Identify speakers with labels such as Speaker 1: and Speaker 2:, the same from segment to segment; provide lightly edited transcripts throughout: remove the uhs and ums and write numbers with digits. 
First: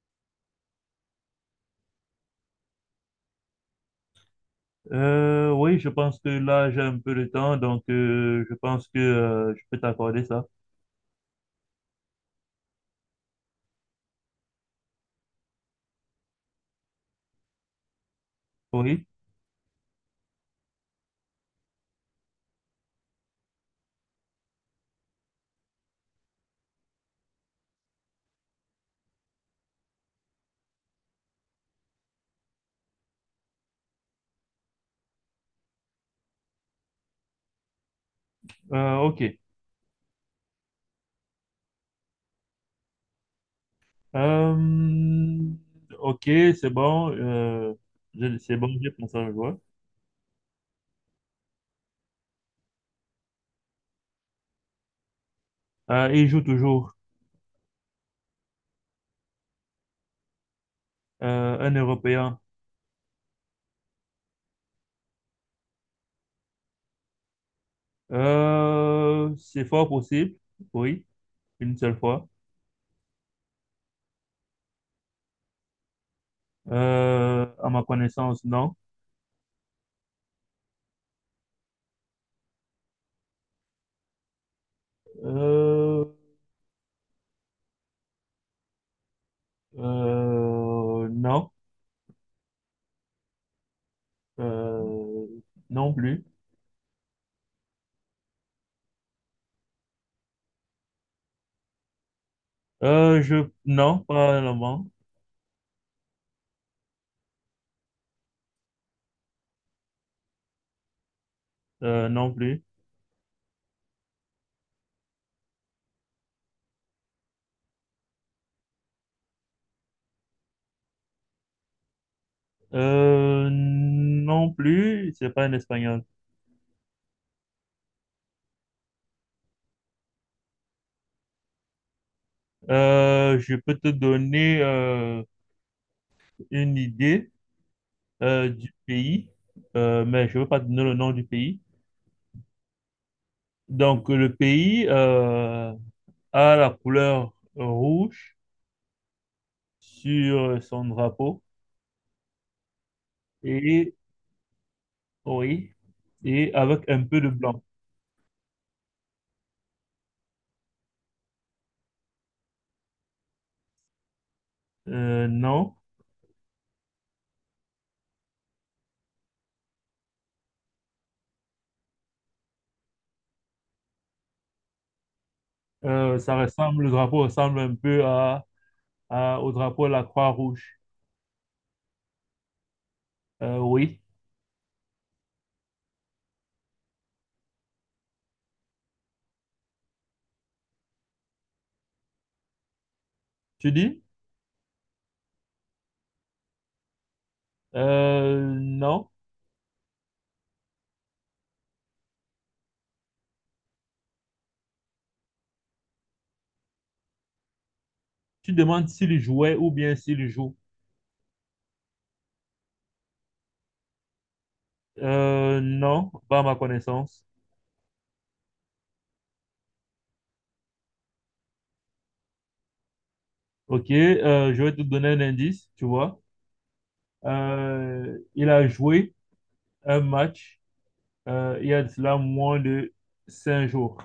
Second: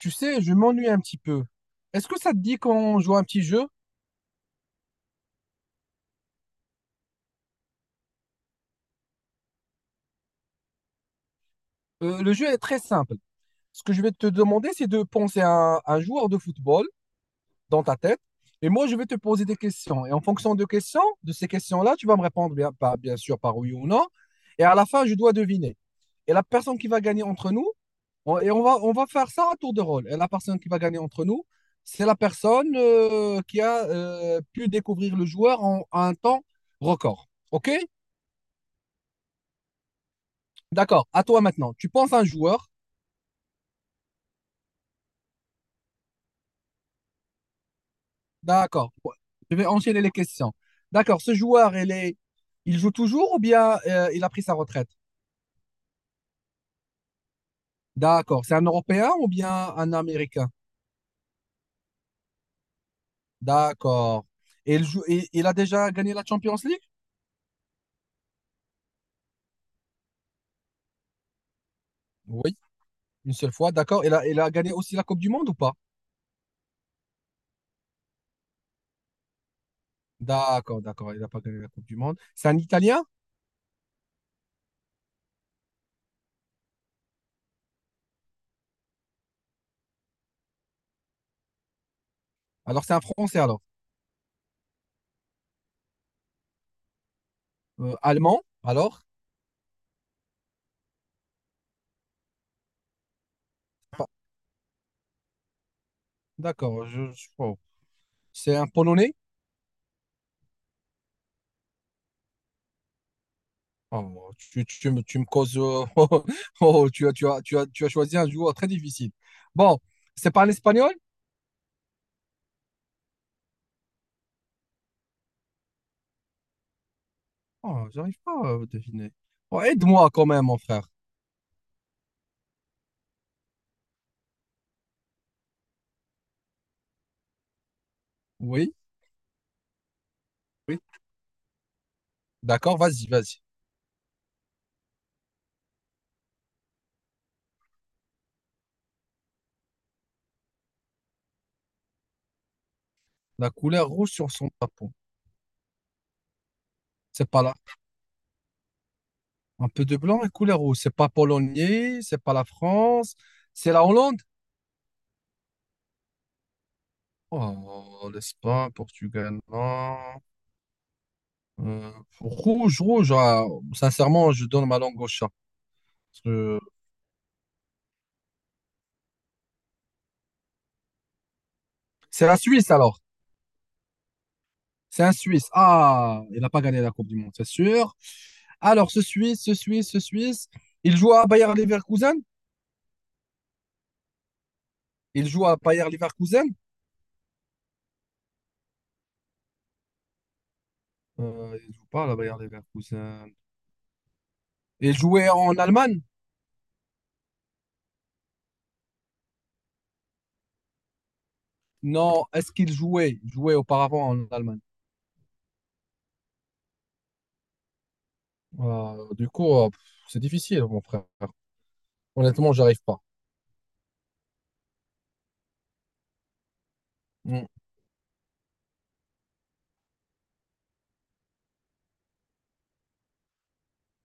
Speaker 1: Tu sais, je m'ennuie un petit peu. Est-ce que ça te dit qu'on joue à un petit jeu?
Speaker 2: Oui, je pense que là, j'ai un peu de temps, donc je pense que je peux t'accorder ça.
Speaker 1: Le jeu est très simple. Ce que je vais te demander, c'est de penser à un joueur de football dans ta tête. Et moi, je
Speaker 2: Oui.
Speaker 1: vais te poser des questions. Et en fonction de questions, de ces questions-là, tu vas me répondre bien, bien sûr par oui ou non. Et à la fin, je dois deviner. Et la personne qui va gagner entre nous, et on va faire ça à tour de rôle. Et la personne qui va gagner entre nous, c'est la personne qui a pu découvrir le joueur en un temps record. OK?
Speaker 2: Ok.
Speaker 1: D'accord, à toi maintenant. Tu penses à un joueur.
Speaker 2: Euh, ok, c'est bon. C'est bon, j'ai
Speaker 1: D'accord. Ouais.
Speaker 2: pensé à le joueur.
Speaker 1: Je vais enchaîner les questions. D'accord, ce joueur, il est... il joue toujours ou bien il a pris sa retraite?
Speaker 2: Il joue toujours.
Speaker 1: D'accord. C'est un Européen ou bien un Américain?
Speaker 2: Un Européen.
Speaker 1: D'accord. Et il joue... il a déjà gagné la Champions League?
Speaker 2: C'est fort possible, oui, une seule fois.
Speaker 1: Oui, une seule fois. D'accord. Il a gagné aussi la Coupe du Monde ou pas?
Speaker 2: À ma connaissance, non.
Speaker 1: D'accord, d'accord. Il n'a pas gagné la Coupe du Monde. C'est un Italien?
Speaker 2: Euh, non,
Speaker 1: Alors, c'est un Français alors.
Speaker 2: euh, non plus.
Speaker 1: Allemand? Alors?
Speaker 2: Non,
Speaker 1: Pas-
Speaker 2: pas vraiment.
Speaker 1: D'accord. Je... oh. C'est un Polonais?
Speaker 2: Non plus.
Speaker 1: Oh, tu me causes. Oh, oh, tu as choisi un joueur très difficile. Bon, c'est pas l'espagnol?
Speaker 2: Non plus, c'est pas un espagnol.
Speaker 1: Oh, j'arrive pas à deviner. Oh, aide-moi quand même, mon frère.
Speaker 2: Je peux te donner une idée du
Speaker 1: Oui.
Speaker 2: pays, mais je ne veux pas te
Speaker 1: Oui.
Speaker 2: donner le nom du pays.
Speaker 1: D'accord, vas-y, vas-y.
Speaker 2: Donc, le pays a la couleur rouge sur son drapeau
Speaker 1: La couleur
Speaker 2: et,
Speaker 1: rouge sur son tapon.
Speaker 2: oui, et avec un peu
Speaker 1: C'est
Speaker 2: de
Speaker 1: pas là.
Speaker 2: blanc.
Speaker 1: Un peu de blanc et couleur rouge. C'est pas polonais, c'est pas la France, c'est la Hollande.
Speaker 2: Non.
Speaker 1: Oh, l'Espagne, Portugal, non. Euh, rouge, rouge. Ah, sincèrement, je donne ma langue au chat. Parce que-
Speaker 2: Le drapeau ressemble un peu au drapeau de la Croix-Rouge.
Speaker 1: C'est la Suisse alors.
Speaker 2: Oui,
Speaker 1: C'est un Suisse. Ah, il n'a pas gagné la Coupe du Monde, c'est sûr. Alors, ce Suisse, il joue à Bayer Leverkusen.
Speaker 2: tu dis?
Speaker 1: Il joue à Bayer Leverkusen.
Speaker 2: Non.
Speaker 1: Il joue pas à la Bayer Leverkusen. Il jouait en Allemagne?
Speaker 2: Tu demandes s'il jouait ou bien s'il joue.
Speaker 1: Non, est-ce qu'il jouait? Il jouait auparavant en Allemagne.
Speaker 2: Non, pas à ma connaissance.
Speaker 1: Du coup, c'est difficile, mon frère. Honnêtement, j'arrive pas.
Speaker 2: Ok, je vais te donner un indice, tu vois.
Speaker 1: Mm.
Speaker 2: Il a joué un match il y a de cela moins de 5 jours.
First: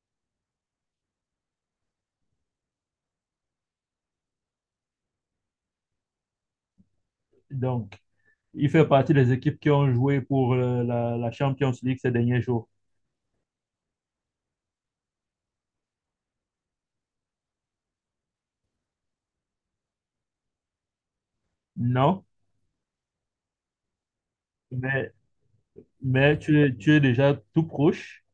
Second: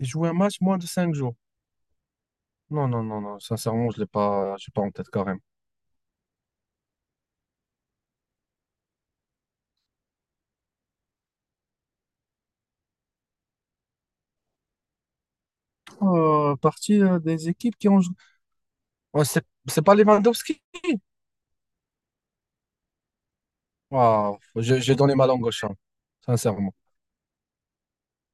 Speaker 1: Il jouait un match moins de 5 jours. Non, non, non, non. Sincèrement, je l'ai pas, j'ai pas en tête quand même.
Speaker 2: Donc, il fait partie des équipes qui ont joué pour la Champions League ces derniers jours.
Speaker 1: Partie des équipes qui ont joué. Ouais, c'est pas Lewandowski?
Speaker 2: Non,
Speaker 1: Waouh, j'ai
Speaker 2: mais,
Speaker 1: donné ma langue au chat,
Speaker 2: mais
Speaker 1: sincèrement.
Speaker 2: tu es déjà tout proche.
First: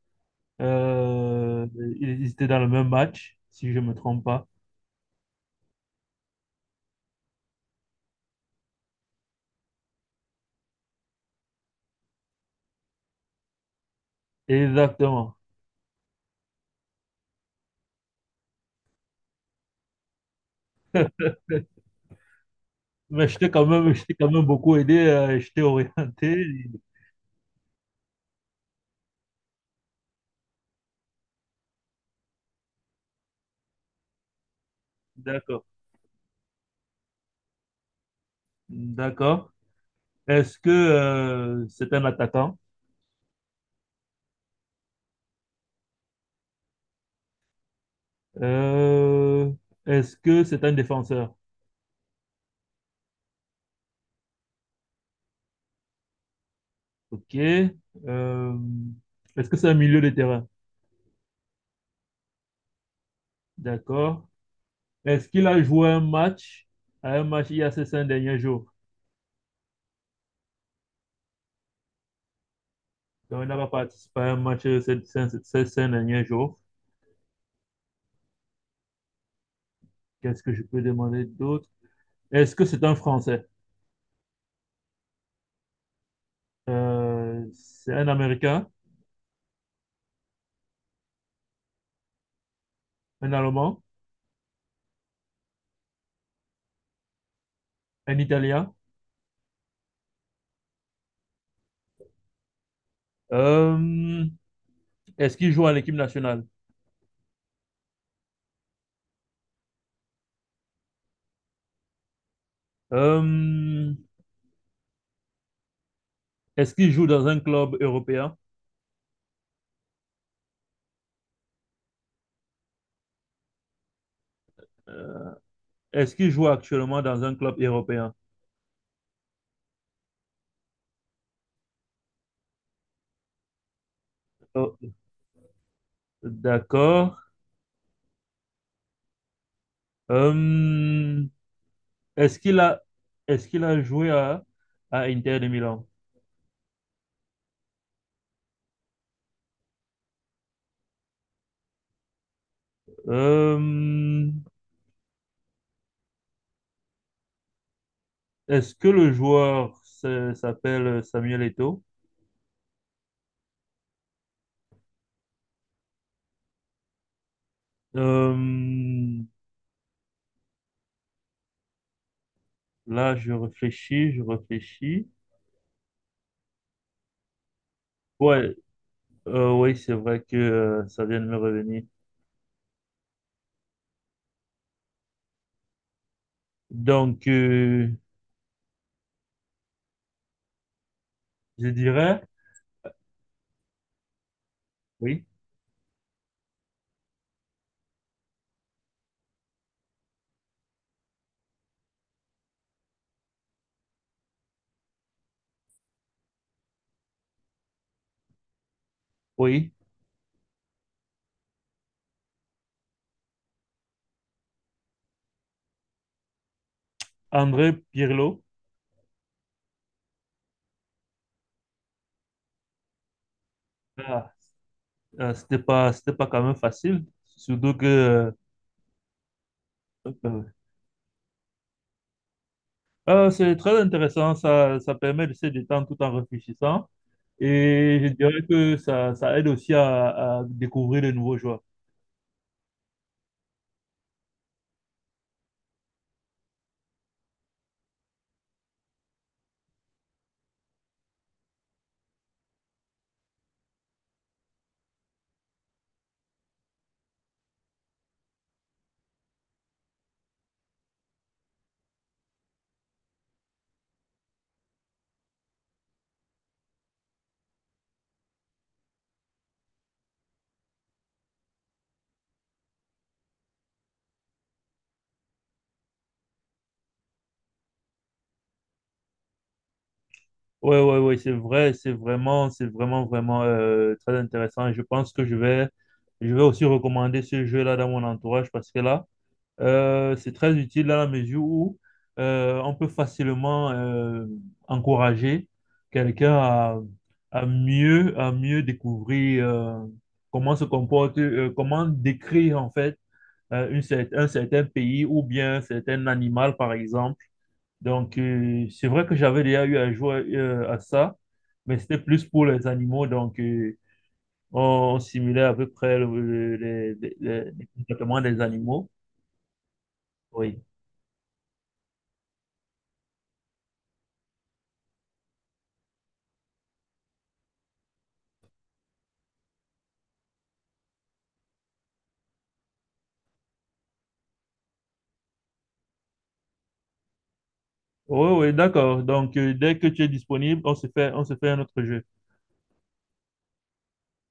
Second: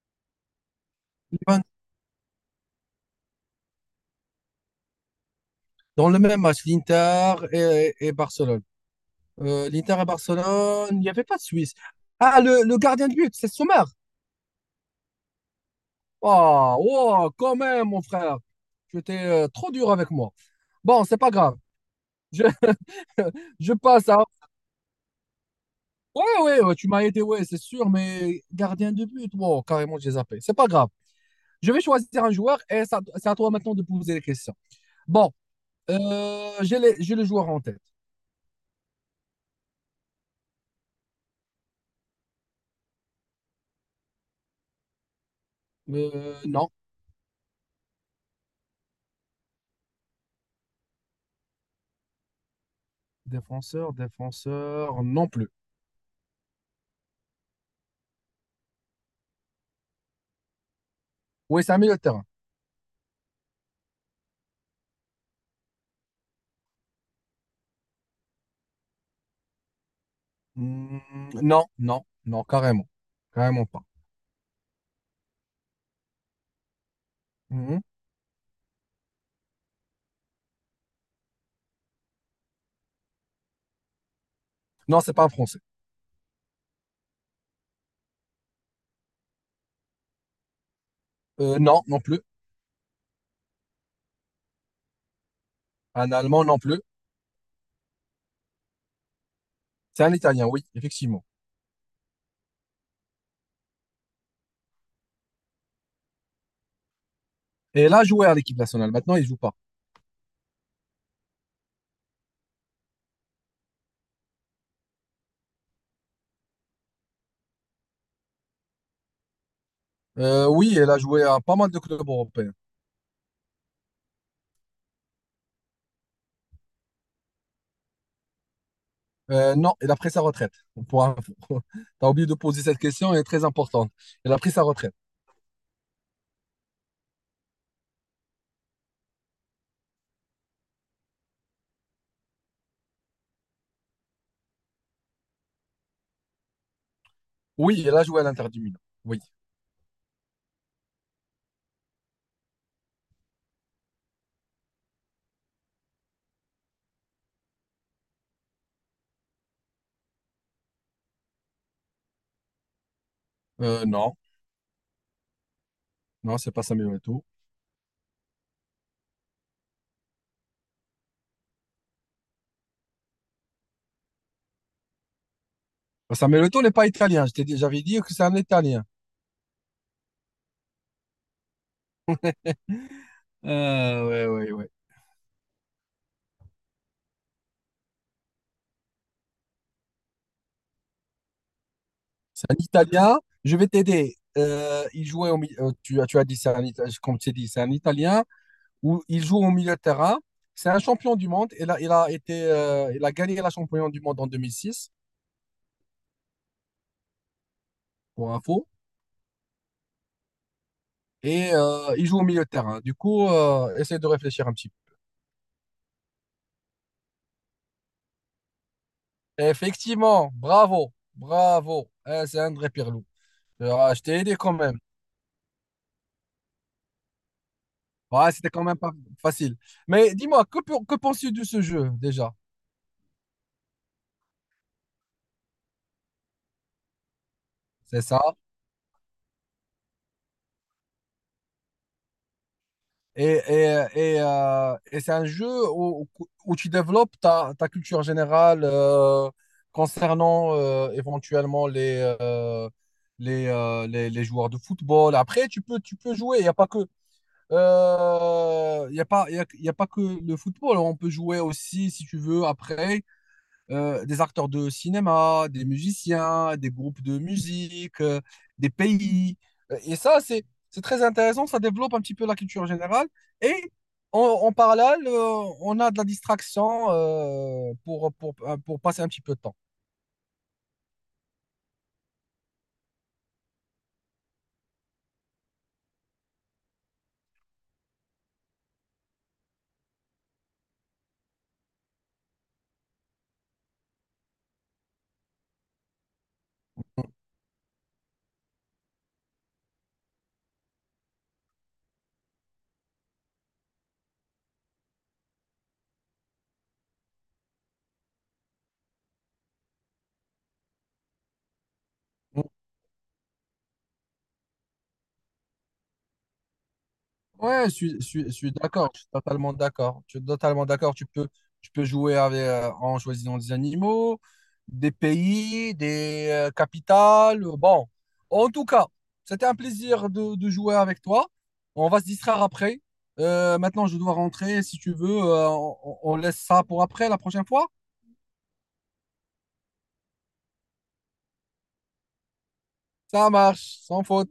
Speaker 1: Ben,
Speaker 2: Euh, Ils étaient dans le même match, si je ne me trompe pas.
Speaker 1: dans le même match, l'Inter et Barcelone. l'Inter et Barcelone, il n'y avait pas de Suisse. Ah, le gardien de but, c'est Sommer.
Speaker 2: Exactement.
Speaker 1: Oh, oh, quand même, mon frère. Tu étais trop dur avec moi. Bon, c'est pas grave. Je,
Speaker 2: Mais
Speaker 1: je
Speaker 2: je
Speaker 1: passe
Speaker 2: t'ai
Speaker 1: à.
Speaker 2: quand même beaucoup aidé, je t'ai
Speaker 1: Ouais,
Speaker 2: orienté.
Speaker 1: ouais, ouais, tu m'as aidé, ouais, c'est sûr, mais gardien de but, wow, carrément, j'ai zappé. C'est pas grave. Je vais choisir un joueur et c'est à toi maintenant de poser les questions. Bon,
Speaker 2: D'accord,
Speaker 1: j'ai le joueur en tête.
Speaker 2: d'accord. Est-ce que c'est un attaquant?
Speaker 1: Non.
Speaker 2: Euh, Est-ce que c'est un défenseur?
Speaker 1: Défenseur, défenseur, non plus.
Speaker 2: Ok. Euh, Est-ce que c'est un milieu de terrain?
Speaker 1: Oui, c'est un milieu de terrain.
Speaker 2: D'accord. Est-ce qu'il a joué un match à un match il y a ces 5 derniers jours?
Speaker 1: Hmm, non, non, non, carrément.
Speaker 2: Donc, il n'a pas
Speaker 1: Carrément pas.
Speaker 2: participé à un match ces cinq derniers jours.
Speaker 1: Mhm.
Speaker 2: Qu'est-ce que je peux demander d'autre? Est-ce que c'est un Français?
Speaker 1: Non, c'est pas un Français.
Speaker 2: C'est un Américain?
Speaker 1: Non, non plus.
Speaker 2: Un Allemand?
Speaker 1: Un Allemand, non plus.
Speaker 2: Un Italien.
Speaker 1: C'est un Italien, oui, effectivement.
Speaker 2: Euh, Est-ce qu'il joue à l'équipe nationale?
Speaker 1: Et il a joué à l'équipe nationale. Maintenant, il joue pas.
Speaker 2: Euh, Est-ce qu'il joue dans un club européen?
Speaker 1: Oui, il a joué à pas mal de clubs européens.
Speaker 2: Euh, Est-ce qu'il joue actuellement dans un club européen?
Speaker 1: Non, il a pris sa retraite. Pour info. T'as oublié de poser cette question, elle est très importante. Il a pris sa
Speaker 2: Oh,
Speaker 1: retraite.
Speaker 2: d'accord. Euh, est-ce qu'il a, Est-ce qu'il a joué à Inter de Milan?
Speaker 1: Oui, il a joué à l'Inter du Milan. Oui.
Speaker 2: Euh, Est-ce que le joueur s'appelle Samuel Eto'o?
Speaker 1: Euh, non, non, c'est pas Samuel Eto'o.
Speaker 2: Euh, Là, je réfléchis.
Speaker 1: Sameloto n'est pas italien. J'avais dit que c'est un
Speaker 2: Ouais,
Speaker 1: italien.
Speaker 2: oui, c'est vrai que ça vient de me revenir.
Speaker 1: Ah, ouais, ouais, ouais.
Speaker 2: Donc, je dirais.
Speaker 1: C'est un italien. Je vais t'aider. Il
Speaker 2: Oui.
Speaker 1: jouait au milieu. Tu as dit, c'est un italien. Comme tu as dit, c'est un italien. Où il joue au milieu de terrain. C'est un champion du monde. Il a été, il a gagné la champion du monde en 2006, pour info.
Speaker 2: Oui,
Speaker 1: Et il joue au milieu de terrain. Du coup, essaie de réfléchir un petit
Speaker 2: André Pirlo.
Speaker 1: peu. Effectivement, bravo, bravo. Eh, c'est André Pirlou. Ah, je t'ai
Speaker 2: Ah,
Speaker 1: aidé quand même.
Speaker 2: c'était pas quand même facile. Surtout que
Speaker 1: Ouais, c'était quand même pas facile. Mais
Speaker 2: euh,
Speaker 1: dis-moi, que penses-tu de ce jeu déjà?
Speaker 2: c'est très intéressant. Ça permet de se détendre tout en réfléchissant. Et
Speaker 1: C'est
Speaker 2: je
Speaker 1: ça.
Speaker 2: dirais que ça aide aussi à découvrir de nouveaux joueurs.
Speaker 1: Et, et, et c'est un jeu où, où tu développes ta culture générale concernant éventuellement les joueurs de football. Après, tu peux jouer. Il n'y a pas que, il y a pas, il y a pas que le football. On peut jouer aussi, si tu veux, après. Des acteurs de cinéma, des musiciens, des groupes de musique, des pays. Et ça, c'est très intéressant, ça développe un petit peu la culture générale. Et en parallèle, on a de la distraction pour passer un petit peu de temps.
Speaker 2: Ouais, ouais, ouais, c'est vrai, c'est vraiment, vraiment très intéressant. Et je pense que je vais aussi recommander ce jeu-là dans mon entourage parce que là, c'est très utile dans la mesure où on peut facilement encourager quelqu'un à mieux découvrir comment décrire en fait un certain pays ou bien un certain animal par exemple. Donc c'est vrai que j'avais déjà eu à jouer à ça, mais c'était plus pour les animaux. Donc on, on simulait à peu près
Speaker 1: Ouais,
Speaker 2: les comportements
Speaker 1: je
Speaker 2: des
Speaker 1: suis
Speaker 2: animaux.
Speaker 1: d'accord, je suis totalement d'accord. Je suis
Speaker 2: Oui.
Speaker 1: totalement d'accord. Tu peux jouer avec, en choisissant des animaux, des pays, des capitales. Bon, en tout cas, c'était un plaisir de jouer avec toi. On va se distraire après. Maintenant, je dois rentrer. Si tu veux, on laisse ça pour après, la prochaine fois.
Speaker 2: Oui, oui, d'accord. Donc, dès que tu es disponible, on se fait un autre jeu.
Speaker 1: Ça marche, sans faute.